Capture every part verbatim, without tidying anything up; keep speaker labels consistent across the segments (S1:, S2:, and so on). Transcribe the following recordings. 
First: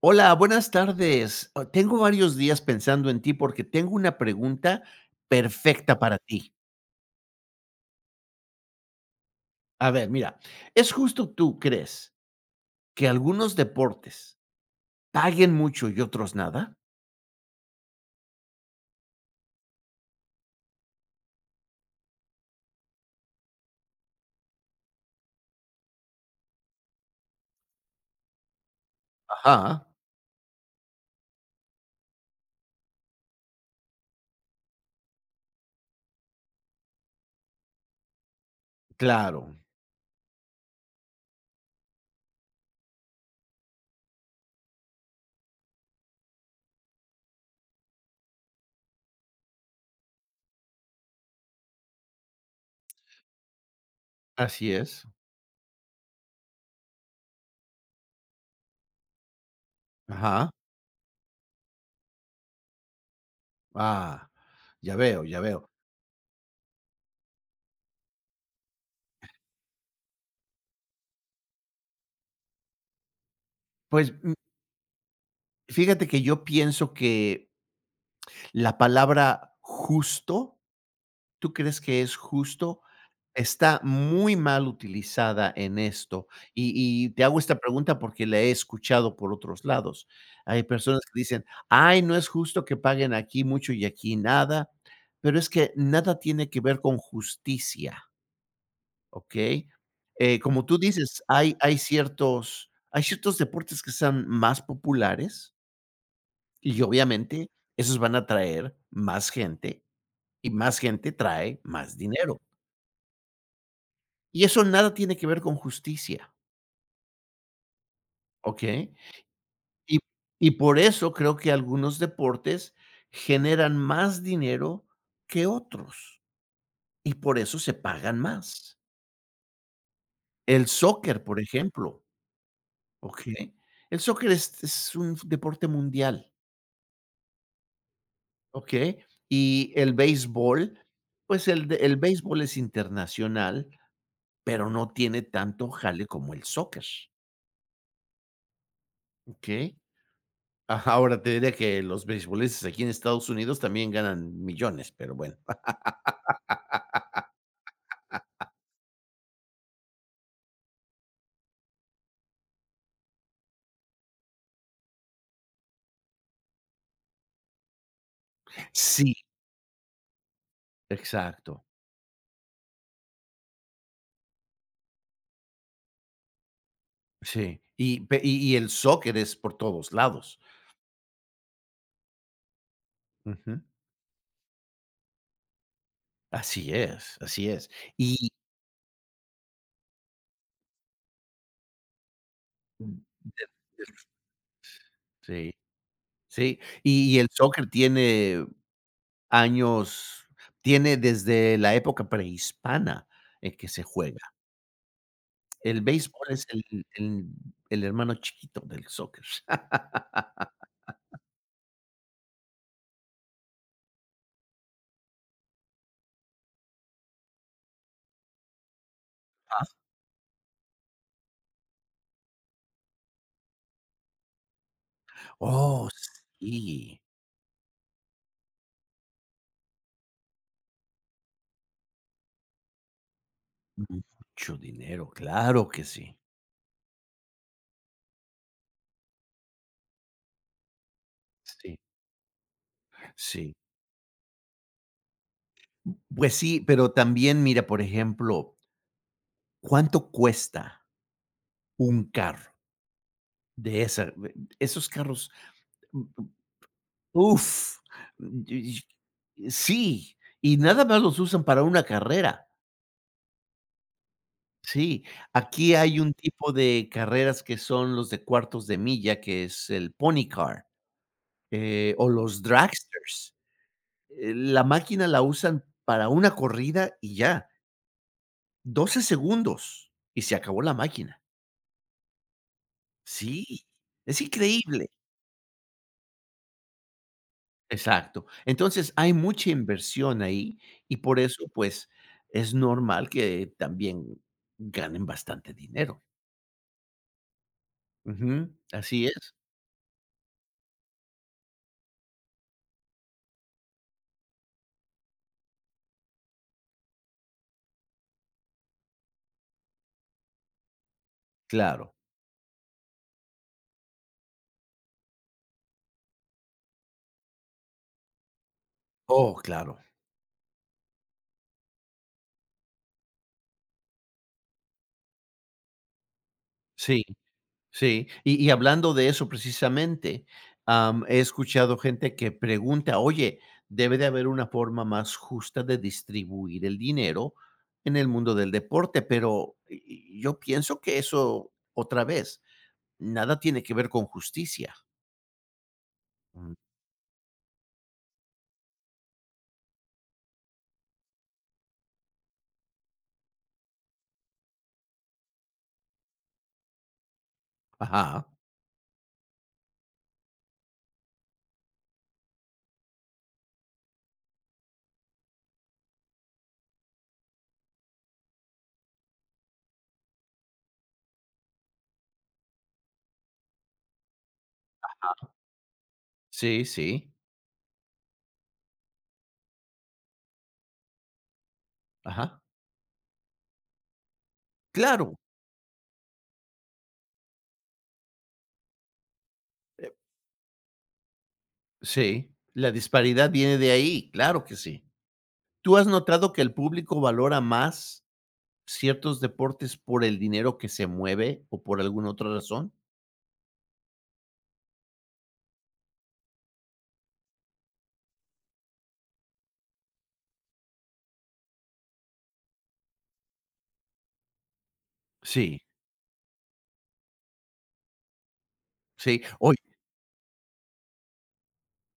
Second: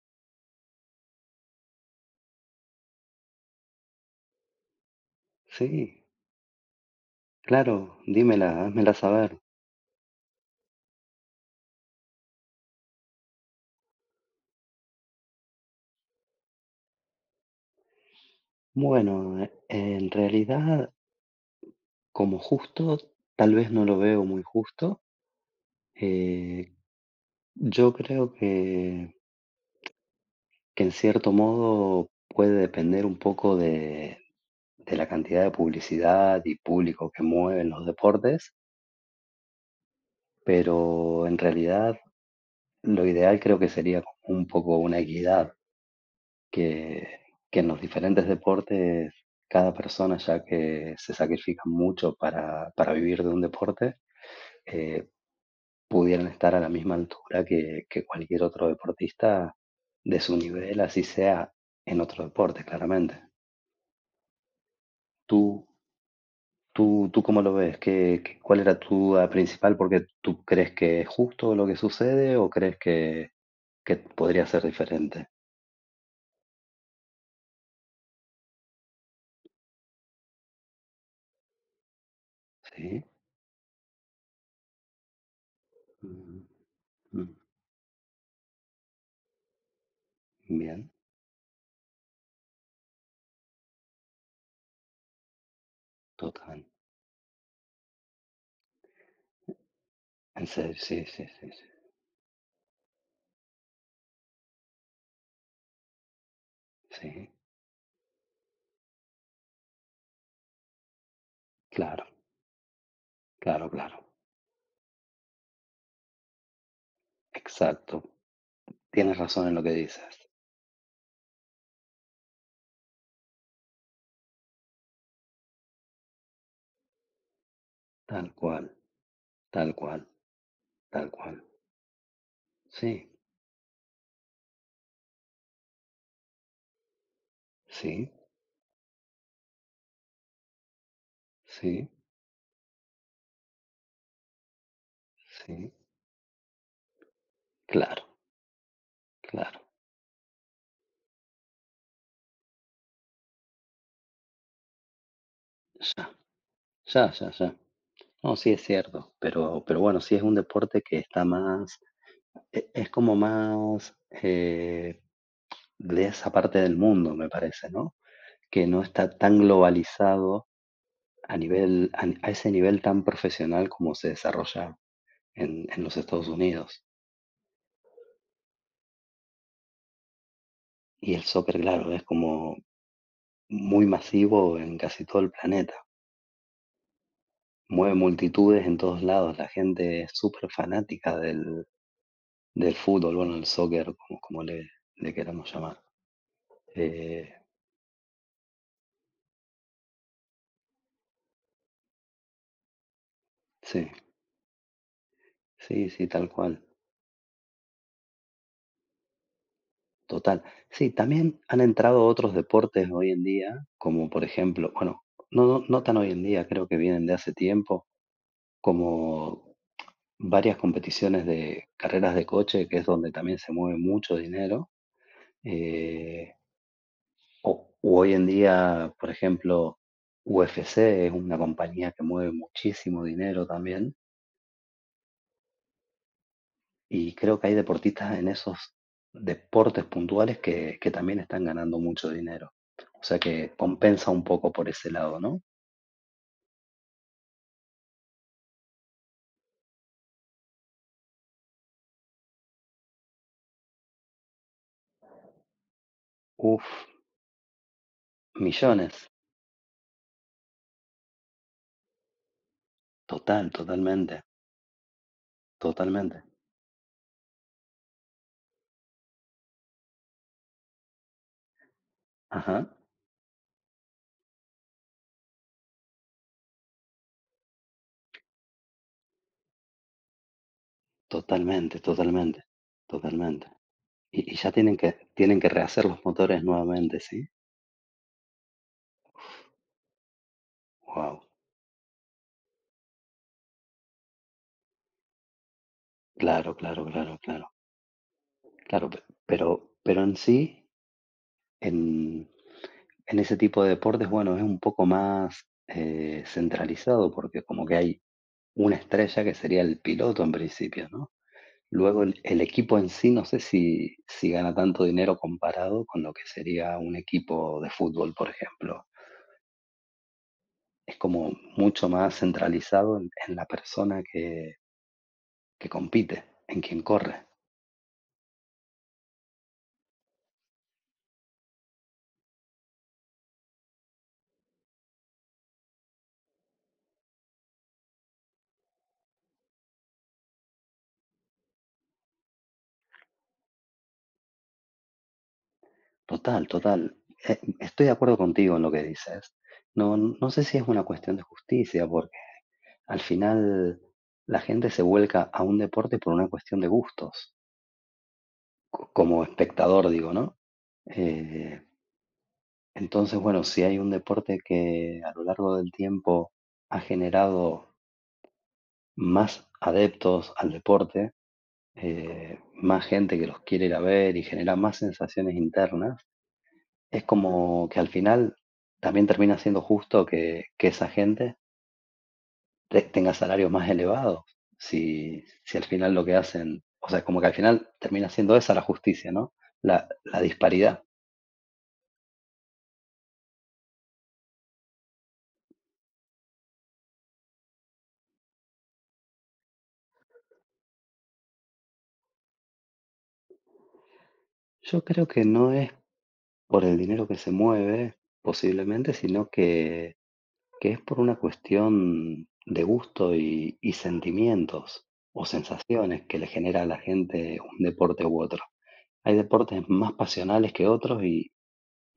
S1: Hola, buenas tardes. Oh, tengo varios días pensando en ti porque tengo una pregunta perfecta
S2: Sí,
S1: para ti.
S2: claro, dímela, házmela saber.
S1: A ver, mira, ¿es justo tú crees que algunos deportes paguen mucho y otros nada?
S2: Bueno, eh, en realidad, como justo, tal vez no lo veo muy justo. Eh, yo creo que,
S1: Ajá,
S2: que en cierto modo puede depender un poco de, de la cantidad de publicidad y público que mueven los deportes,
S1: claro,
S2: pero en realidad lo ideal creo que sería como un poco una equidad. Que que en los diferentes deportes cada persona, ya que se sacrifica mucho para para vivir de un deporte,
S1: así es.
S2: eh, pudieran estar a la misma altura que que cualquier otro deportista de su
S1: Ajá,
S2: nivel, así sea en otro deporte, claramente.
S1: ah, ya veo, ya
S2: ¿Tú
S1: veo.
S2: tú tú cómo lo ves? ¿Qué qué cuál era tu duda principal? Porque, ¿tú crees que es justo lo que sucede o crees que que
S1: Pues mm,
S2: podría ser diferente?
S1: fíjate que yo pienso que la palabra justo. ¿Tú crees que es justo?
S2: Sí,
S1: Está muy mal utilizada en esto.
S2: mm,
S1: Y y te
S2: mm,
S1: hago esta pregunta porque la he escuchado por otros lados. Hay
S2: bien,
S1: personas que dicen: "Ay, no es justo que paguen aquí mucho y aquí nada", pero es que nada tiene que
S2: total.
S1: ver con justicia, ¿okey? Eh,
S2: En
S1: como
S2: serio,
S1: tú
S2: sí,
S1: dices,
S2: sí, sí,
S1: hay
S2: sí.
S1: hay ciertos hay ciertos deportes que sean más populares, y
S2: Sí,
S1: obviamente esos van a traer más gente, y más gente trae más
S2: claro,
S1: dinero.
S2: claro, claro.
S1: Y eso nada tiene que ver con justicia,
S2: Exacto.
S1: ¿ok?
S2: Tienes razón en lo que
S1: Y
S2: dices.
S1: y por eso creo que algunos deportes generan más dinero que otros, y por eso se pagan
S2: Tal cual,
S1: más.
S2: tal cual,
S1: El
S2: tal
S1: soccer, por
S2: cual.
S1: ejemplo,
S2: Sí,
S1: ¿ok? El soccer es es un f deporte mundial,
S2: sí,
S1: ¿ok? Y el béisbol, pues, el de
S2: sí,
S1: el béisbol es internacional, pero no tiene tanto
S2: sí.
S1: jale como el soccer,
S2: Claro, claro.
S1: ¿ok? Ahora te diré que los beisbolistas aquí en Estados Unidos también ganan millones, pero bueno.
S2: Ya, ya, ya, ya. No, sí es cierto, pero, pero bueno, sí es un deporte que está más, e- es como más, eh, de esa parte del mundo, me parece, ¿no? Que no está
S1: Sí,
S2: tan globalizado a
S1: exacto.
S2: nivel, a, a ese nivel tan profesional como se desarrolla en, en los Estados Unidos.
S1: Sí, y pe y y el soccer es por todos lados.
S2: Y el soccer, claro, es como
S1: Ujú.
S2: muy masivo en casi todo el planeta.
S1: Así es, así es.
S2: Mueve
S1: Y
S2: multitudes en todos lados. La gente es súper fanática del, del fútbol, bueno, el soccer, como, como le, le
S1: sí,
S2: queramos llamar.
S1: sí. Y y el
S2: Eh,
S1: soccer tiene años, tiene desde la época prehispana en que se
S2: sí,
S1: juega. El
S2: sí, sí,
S1: béisbol
S2: tal
S1: es
S2: cual.
S1: el el el hermano chiquito del soccer.
S2: Total. Sí, también han entrado otros deportes hoy en día, como por ejemplo, bueno, no, no no tan hoy en día, creo que vienen de hace tiempo, como varias competiciones de carreras de coche, que es donde también se mueve mucho dinero.
S1: Oh,
S2: Eh,
S1: sí.
S2: O, u hoy en día, por ejemplo, U F C es una compañía que mueve muchísimo dinero también
S1: Mucho dinero, claro que sí.
S2: y creo que hay deportistas en esos deportes puntuales que, que también están
S1: Sí.
S2: ganando mucho dinero. O sea
S1: Sí.
S2: que compensa un poco por ese lado, ¿no?
S1: Pues sí, pero también, mira, por ejemplo, ¿cuánto cuesta un carro de esa de esos carros? mm,
S2: Uf,
S1: Uf, y-
S2: millones.
S1: y- sí, y nada más los usan para una carrera.
S2: Total, totalmente,
S1: Sí, aquí hay un
S2: totalmente.
S1: tipo de carreras que son los de cuartos de milla, que es el pony car, eh, o los
S2: Ajá,
S1: dragsters. Eh, La máquina la usan para una corrida y ya. Doce segundos y se acabó la máquina.
S2: totalmente, totalmente, totalmente.
S1: Sí, es
S2: Y, y ya tienen
S1: increíble.
S2: que, tienen que rehacer los motores nuevamente, ¿sí?
S1: Exacto. Entonces, hay mucha inversión ahí y por
S2: Wow,
S1: eso, pues, es normal que también ganen bastante dinero.
S2: claro, claro, claro, claro.
S1: Ujú,
S2: Claro, pe-
S1: así es.
S2: pero pero en sí, en en ese tipo de deportes, bueno, es un poco más, eh, centralizado, porque como que hay una estrella que sería el piloto en principio, ¿no?
S1: Claro.
S2: Luego el el equipo en sí, no sé si si gana tanto dinero comparado con lo que sería un equipo de fútbol, por ejemplo.
S1: Oh, claro.
S2: Es como mucho más centralizado en en la persona que que compite, en quien
S1: Sí.
S2: corre.
S1: Sí, y y hablando de eso precisamente, am, he escuchado gente que pregunta: "Oye, debe de haber una forma más justa de distribuir el dinero en el mundo del deporte", pero y y yo pienso que eso, otra vez, nada tiene que ver con justicia.
S2: Total,
S1: Mm,
S2: total. Eh, estoy de acuerdo contigo en lo que dices. No, no sé si es una cuestión de justicia, porque al final la gente se vuelca a un deporte por una cuestión de gustos,
S1: ajá,
S2: co- como espectador, digo, ¿no? Eh, entonces, bueno, si hay un deporte que a lo largo del tiempo ha generado más adeptos al deporte, eh, más gente que los quiere ir a ver y genera más sensaciones internas.
S1: sí,
S2: Es
S1: sí,
S2: como que al final también termina siendo justo que que esa gente
S1: ajá,
S2: te tenga salarios más elevados,
S1: claro,
S2: si si al final lo que hacen, o sea, como que al final termina siendo esa la justicia, ¿no? La
S1: eh,
S2: la disparidad.
S1: sí, la disparidad viene de ahí, claro que sí. ¿Tú has notado que el público valora más ciertos deportes por el dinero que se mueve o por alguna otra razón?
S2: Yo creo que no es por el dinero que se mueve, posiblemente, sino que que es por una cuestión de gusto y y sentimientos o
S1: Sí,
S2: sensaciones que le genera a la gente un deporte u otro. Hay
S1: sí, hoy,
S2: deportes más pasionales que otros. y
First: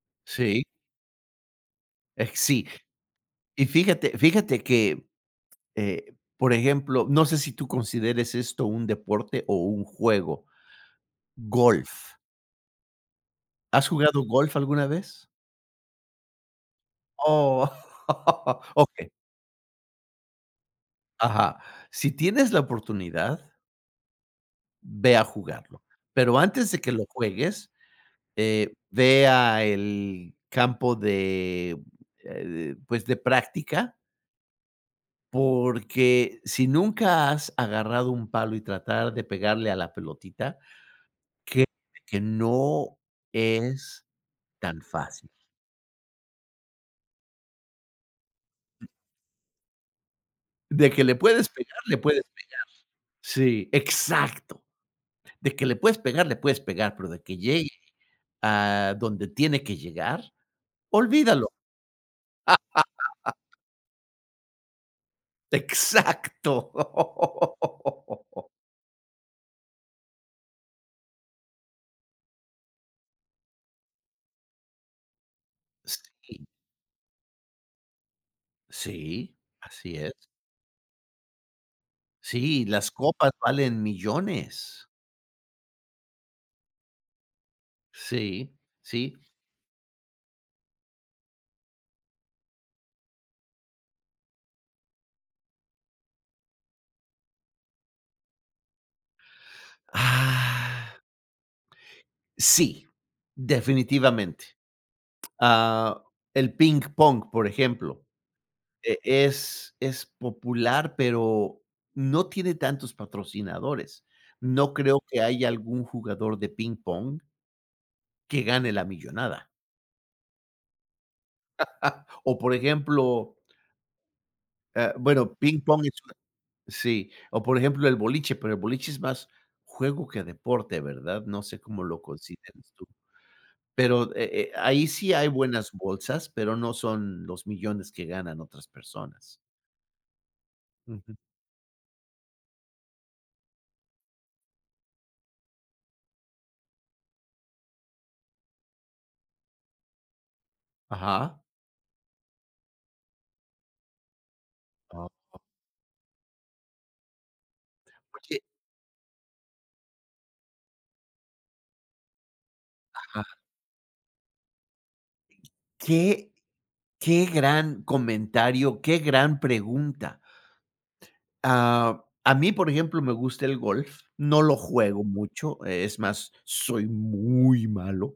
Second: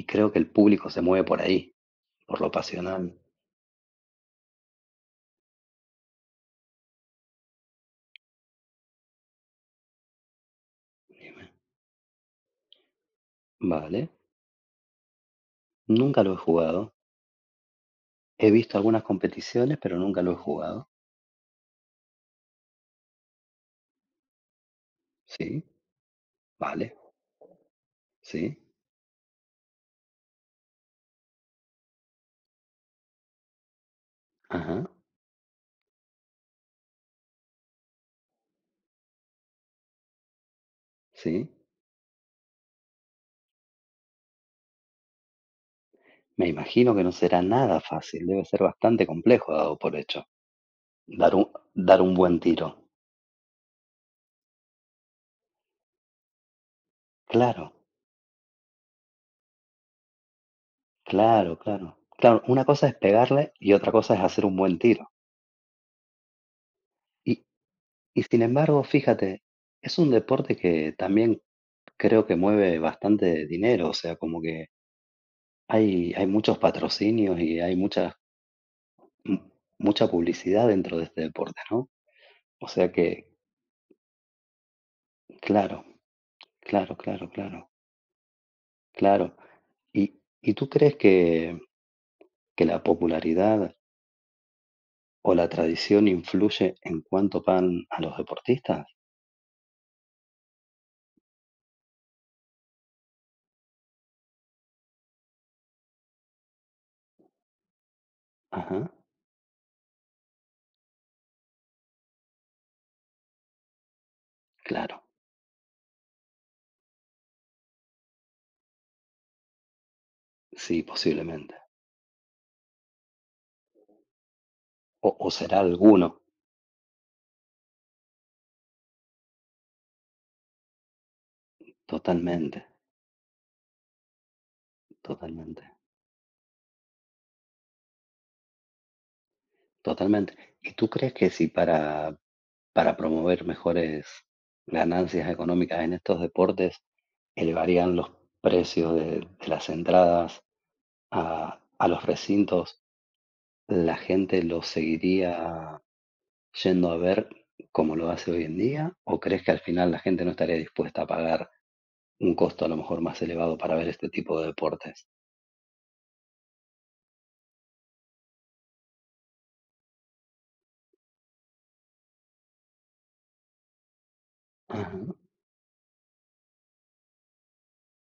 S2: Y creo que el
S1: sí,
S2: público se mueve por ahí,
S1: Eh,
S2: por lo
S1: sí,
S2: pasional.
S1: y fíjate, fíjate que, eh, por ejemplo, no sé si tú consideres esto un deporte o un juego, golf. ¿Has
S2: Vale,
S1: jugado golf alguna vez?
S2: nunca lo he jugado.
S1: Oh,
S2: He visto algunas
S1: ok,
S2: competiciones, pero nunca lo he jugado.
S1: ajá. Si tienes la oportunidad, ve a
S2: Sí,
S1: jugarlo, pero antes de que
S2: vale,
S1: lo juegues,
S2: sí,
S1: Eh, vea el campo de, eh, pues, de práctica,
S2: ajá,
S1: porque si nunca has agarrado un palo y tratar de pegarle a la pelotita,
S2: sí.
S1: que que no es tan fácil.
S2: Me imagino que no será nada fácil, debe ser bastante complejo dado por hecho,
S1: De que le
S2: dar
S1: puedes
S2: un
S1: pegar, le
S2: dar un
S1: puedes.
S2: buen tiro.
S1: Sí, exacto. De que le puedes pegar, le puedes pegar, pero de que
S2: Claro,
S1: llegue a donde tiene que llegar, olvídalo.
S2: claro, claro. Claro, una cosa es pegarle y otra cosa es hacer un buen tiro.
S1: exacto.
S2: Y y sin embargo, fíjate, es un deporte que también creo que mueve bastante dinero, o sea, como que Hay hay
S1: Sí.
S2: muchos patrocinios y hay mucha
S1: Sí,
S2: m
S1: así
S2: mucha
S1: es.
S2: publicidad dentro de este deporte, ¿no?
S1: Sí,
S2: O
S1: las
S2: sea que
S1: copas valen millones.
S2: claro, claro, claro, claro,
S1: Sí, sí.
S2: claro. ¿Y y tú crees que que la popularidad o la tradición influye en cuánto pagan a los deportistas?
S1: Ah, sí, definitivamente. Ah, el ping pong, por ejemplo,
S2: Ajá,
S1: e es es popular, pero no tiene tantos patrocinadores. No creo
S2: claro,
S1: que haya algún jugador de ping pong que gane la millonada.
S2: sí, posiblemente.
S1: O, por ejemplo, eh,
S2: O o
S1: bueno,
S2: será
S1: ping pong es.
S2: alguno.
S1: Sí, o por ejemplo, el boliche, pero el boliche es más juego que deporte, ¿verdad? No sé cómo lo
S2: Totalmente,
S1: consideres tú. Pero, eh eh, ahí sí hay
S2: totalmente,
S1: buenas bolsas, pero no son los millones que ganan otras personas.
S2: totalmente. ¿Y tú crees
S1: Ujú.
S2: que si para para promover mejores ganancias económicas en estos deportes elevarían los precios de, de las entradas
S1: Ajá.
S2: a, a los recintos, ¿la gente los
S1: Ah.
S2: seguiría yendo a ver como lo hace
S1: Oye,
S2: hoy en día? ¿O crees que al final la gente no estaría dispuesta a pagar un costo a lo mejor más
S1: ajá.
S2: elevado para ver este tipo de deportes?
S1: Qué qué gran comentario, qué gran pregunta. Ah, a mí, por ejemplo, me gusta el golf, no lo
S2: Ajá.
S1: juego mucho, eh, es más, soy muy malo,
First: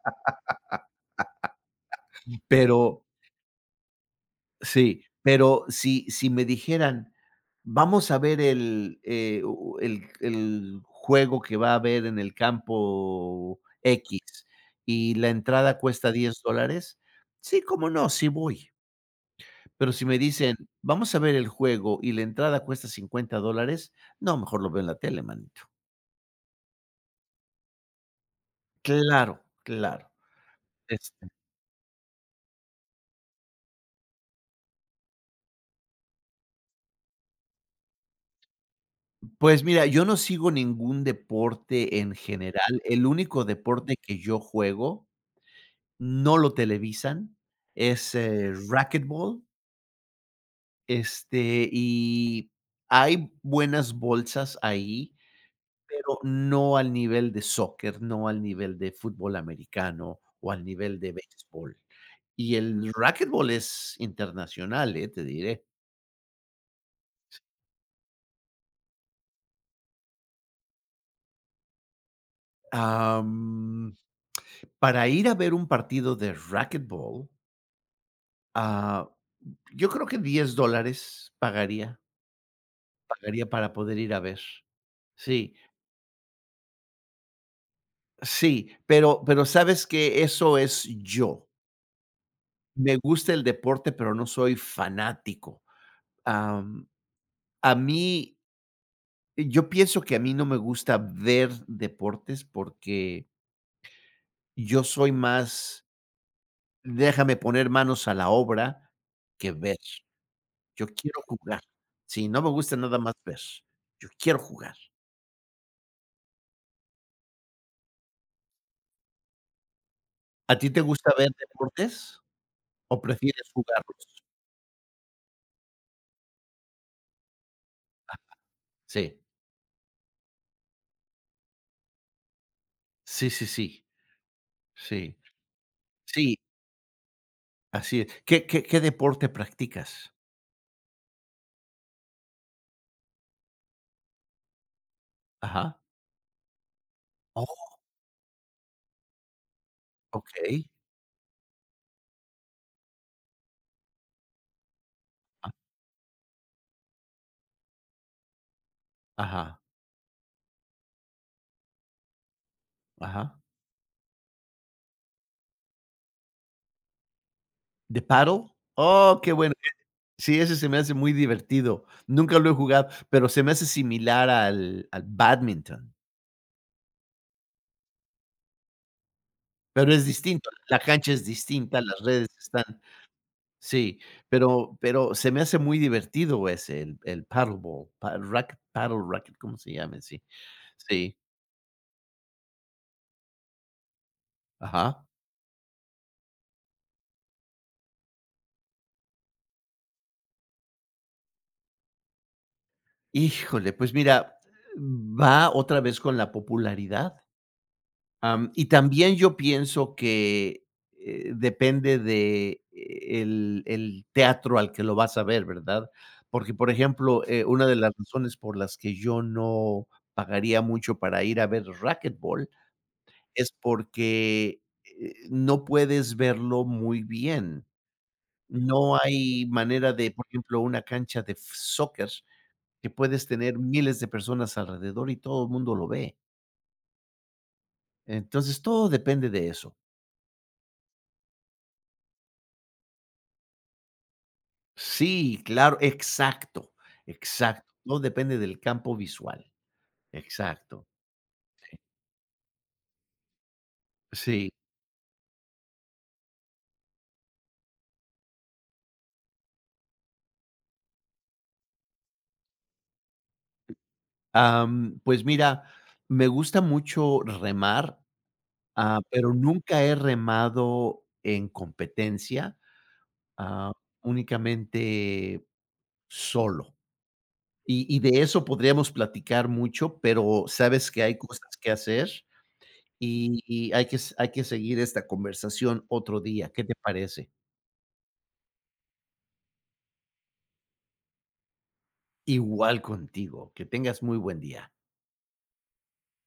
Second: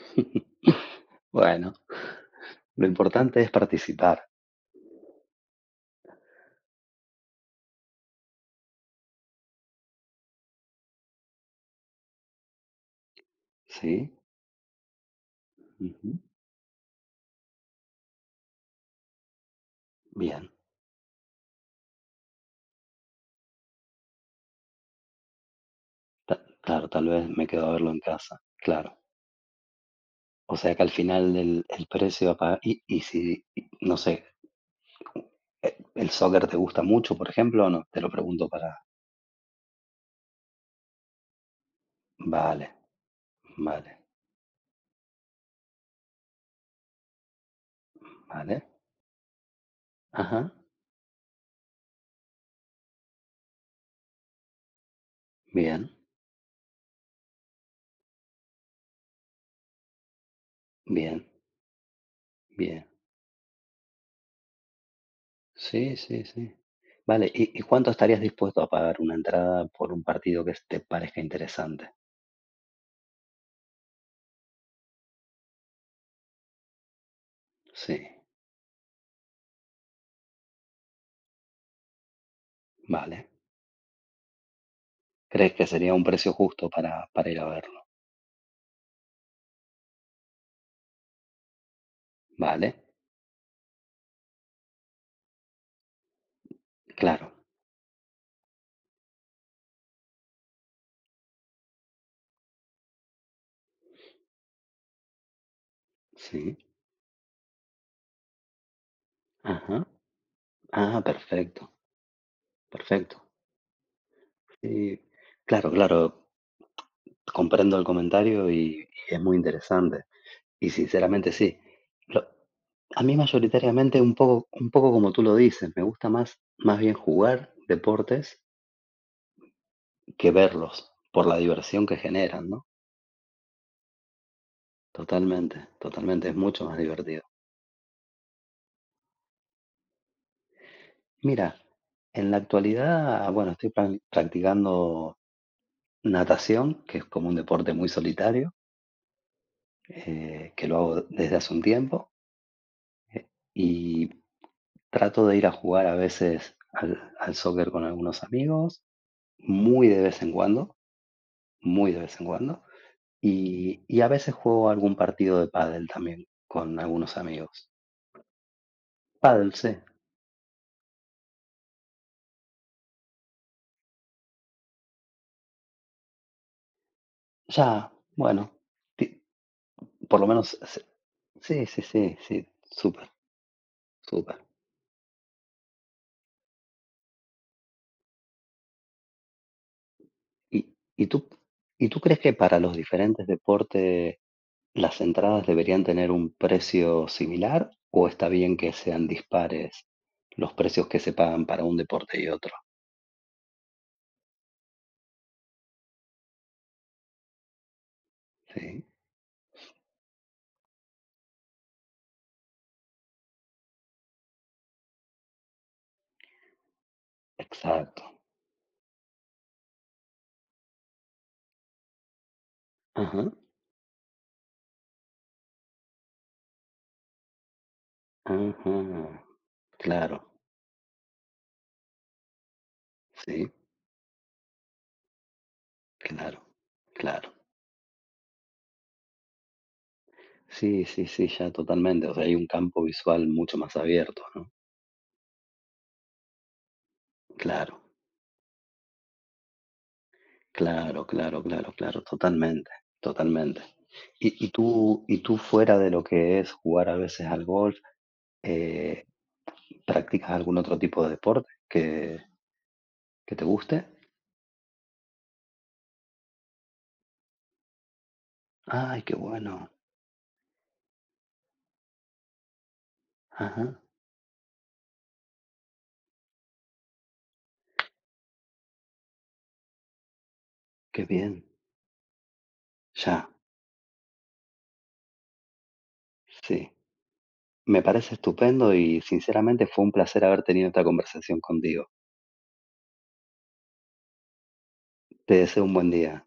S2: Bueno, lo
S1: pero
S2: importante es participar,
S1: sí, pero si si me dijeran: "Vamos a ver el, eh, u el el juego que va a haber en el campo
S2: ¿sí?
S1: X, y la entrada cuesta
S2: Ujú.
S1: diez dólares", sí, cómo no, sí voy. Pero si me
S2: Bien,
S1: dicen: "Vamos a ver el juego y la entrada cuesta cincuenta dólares", no, mejor lo veo en la tele, manito.
S2: claro, tal vez me quedo a verlo en casa, claro.
S1: Claro, claro.
S2: O sea que al
S1: Este,
S2: final el, el precio a pagar, y, y si, y no sé. Eh, ¿el soccer te gusta mucho, por ejemplo, o no? Te lo pregunto para
S1: pues mira, yo no sigo ningún deporte en
S2: vale,
S1: general. El único deporte
S2: vale,
S1: que yo juego no lo televisan, es, eh,
S2: vale.
S1: racquetball,
S2: Ajá,
S1: este, y hay buenas bolsas ahí,
S2: bien,
S1: pero no al nivel de soccer, no al nivel de fútbol americano o al nivel de
S2: bien,
S1: béisbol. Y
S2: bien.
S1: el racquetball es internacional, eh, te diré.
S2: Sí, sí, sí. Vale, ¿y y cuánto estarías dispuesto a pagar una entrada por un partido que te parezca interesante?
S1: Am, para ir a ver un partido de racquetball,
S2: Sí,
S1: ah, yo creo que diez dólares pagaría,
S2: vale.
S1: pagaría para poder ir a ver. Sí,
S2: ¿Crees que sería un precio justo para para ir a verlo?
S1: sí, pero pero sabes que eso es yo.
S2: Vale,
S1: Me gusta el deporte, pero no soy fanático. Am,
S2: claro,
S1: a mí, yo pienso que a mí no me gusta ver deportes porque yo soy más,
S2: sí.
S1: déjame poner manos a la obra que ver.
S2: Ajá.
S1: Yo
S2: Ah,
S1: quiero jugar.
S2: perfecto,
S1: Sí, no me gusta nada más
S2: perfecto.
S1: ver. Yo quiero jugar.
S2: Sí, claro, claro, comprendo el comentario y y es muy interesante.
S1: ¿A
S2: Y
S1: ti te gusta ver
S2: sinceramente sí.
S1: deportes
S2: Lo
S1: o
S2: A mí
S1: prefieres
S2: mayoritariamente un
S1: jugarlos?
S2: poco un poco como tú lo dices, me gusta más más bien jugar deportes
S1: Sí,
S2: que verlos, por la diversión que generan, ¿no?
S1: sí, sí, sí, sí,
S2: Totalmente, totalmente, es
S1: sí.
S2: mucho más divertido.
S1: Así es. ¿Qué qué qué deporte practicas?
S2: Mira, en la actualidad, bueno, estoy pran practicando
S1: Ajá.
S2: natación, que es como un
S1: Oh.
S2: deporte muy solitario, eh,
S1: Okey.
S2: que lo hago desde hace un tiempo, y trato de ir
S1: A
S2: a jugar a veces al al soccer con algunos amigos,
S1: ajá,
S2: muy de vez en cuando, muy de vez en cuando.
S1: ajá.
S2: Y, y a veces juego algún partido de pádel también con algunos amigos.
S1: ¿De paddle? Oh, qué
S2: Pádel,
S1: bueno.
S2: sí.
S1: Sí, ese se me hace muy divertido. Nunca lo he jugado, pero se me hace similar al al badminton.
S2: Ya, bueno. ti-
S1: Pero es
S2: Por lo
S1: distinto.
S2: menos,
S1: La
S2: se-
S1: cancha es
S2: sí,
S1: distinta,
S2: sí,
S1: las
S2: sí,
S1: redes
S2: sí.
S1: están,
S2: Súper,
S1: sí,
S2: súper.
S1: pero pero se me hace muy divertido ese, el el paddleball, pa racket paddle racket, ¿cómo se llama? Sí,
S2: ¿Y, y
S1: sí,
S2: tú, Y tú crees que para los diferentes deportes las
S1: ajá.
S2: entradas deberían tener un precio similar o está bien que sean dispares los precios que se pagan para un deporte y otro?
S1: Híjole, pues mira, va otra vez con la popularidad. Am, y
S2: Sí,
S1: también yo pienso que, eh, depende de, eh, el el teatro al que lo vas a ver, ¿verdad? Porque, por ejemplo, eh, una de las
S2: exacto.
S1: razones por las que yo no pagaría mucho para ir a ver racquetball
S2: Ajá,
S1: es porque, eh, no puedes verlo muy bien. No
S2: ajá.
S1: hay manera de,
S2: Claro,
S1: por ejemplo, una cancha de f soccer que puedes
S2: sí.
S1: tener miles de personas alrededor y todo el mundo lo ve.
S2: Claro, claro.
S1: Entonces, todo depende de eso.
S2: Sí, sí, sí, ya totalmente. O sea, hay un campo visual mucho más abierto, ¿no?
S1: Sí, claro, exacto, exacto.
S2: Claro,
S1: Todo depende del campo visual. Exacto.
S2: claro, claro, claro, claro, totalmente, totalmente. Y,
S1: Sí.
S2: y tú, y tú fuera de lo que es jugar a veces al golf, eh, ¿practicas algún otro tipo de deporte que, que te guste?
S1: Am, pues mira, me gusta mucho remar, ah,
S2: Ay, qué
S1: pero
S2: bueno.
S1: nunca he remado en competencia, ah,
S2: Ajá,
S1: únicamente solo. Y y de eso podríamos platicar mucho, pero sabes que
S2: qué
S1: hay
S2: bien.
S1: cosas que hacer
S2: Ya,
S1: y y hay que s hay que seguir esta conversación otro día, ¿qué
S2: sí.
S1: te parece?
S2: Me parece estupendo y sinceramente fue un placer haber tenido esta conversación contigo.
S1: Igual contigo, que tengas muy buen día.
S2: Te deseo un buen día.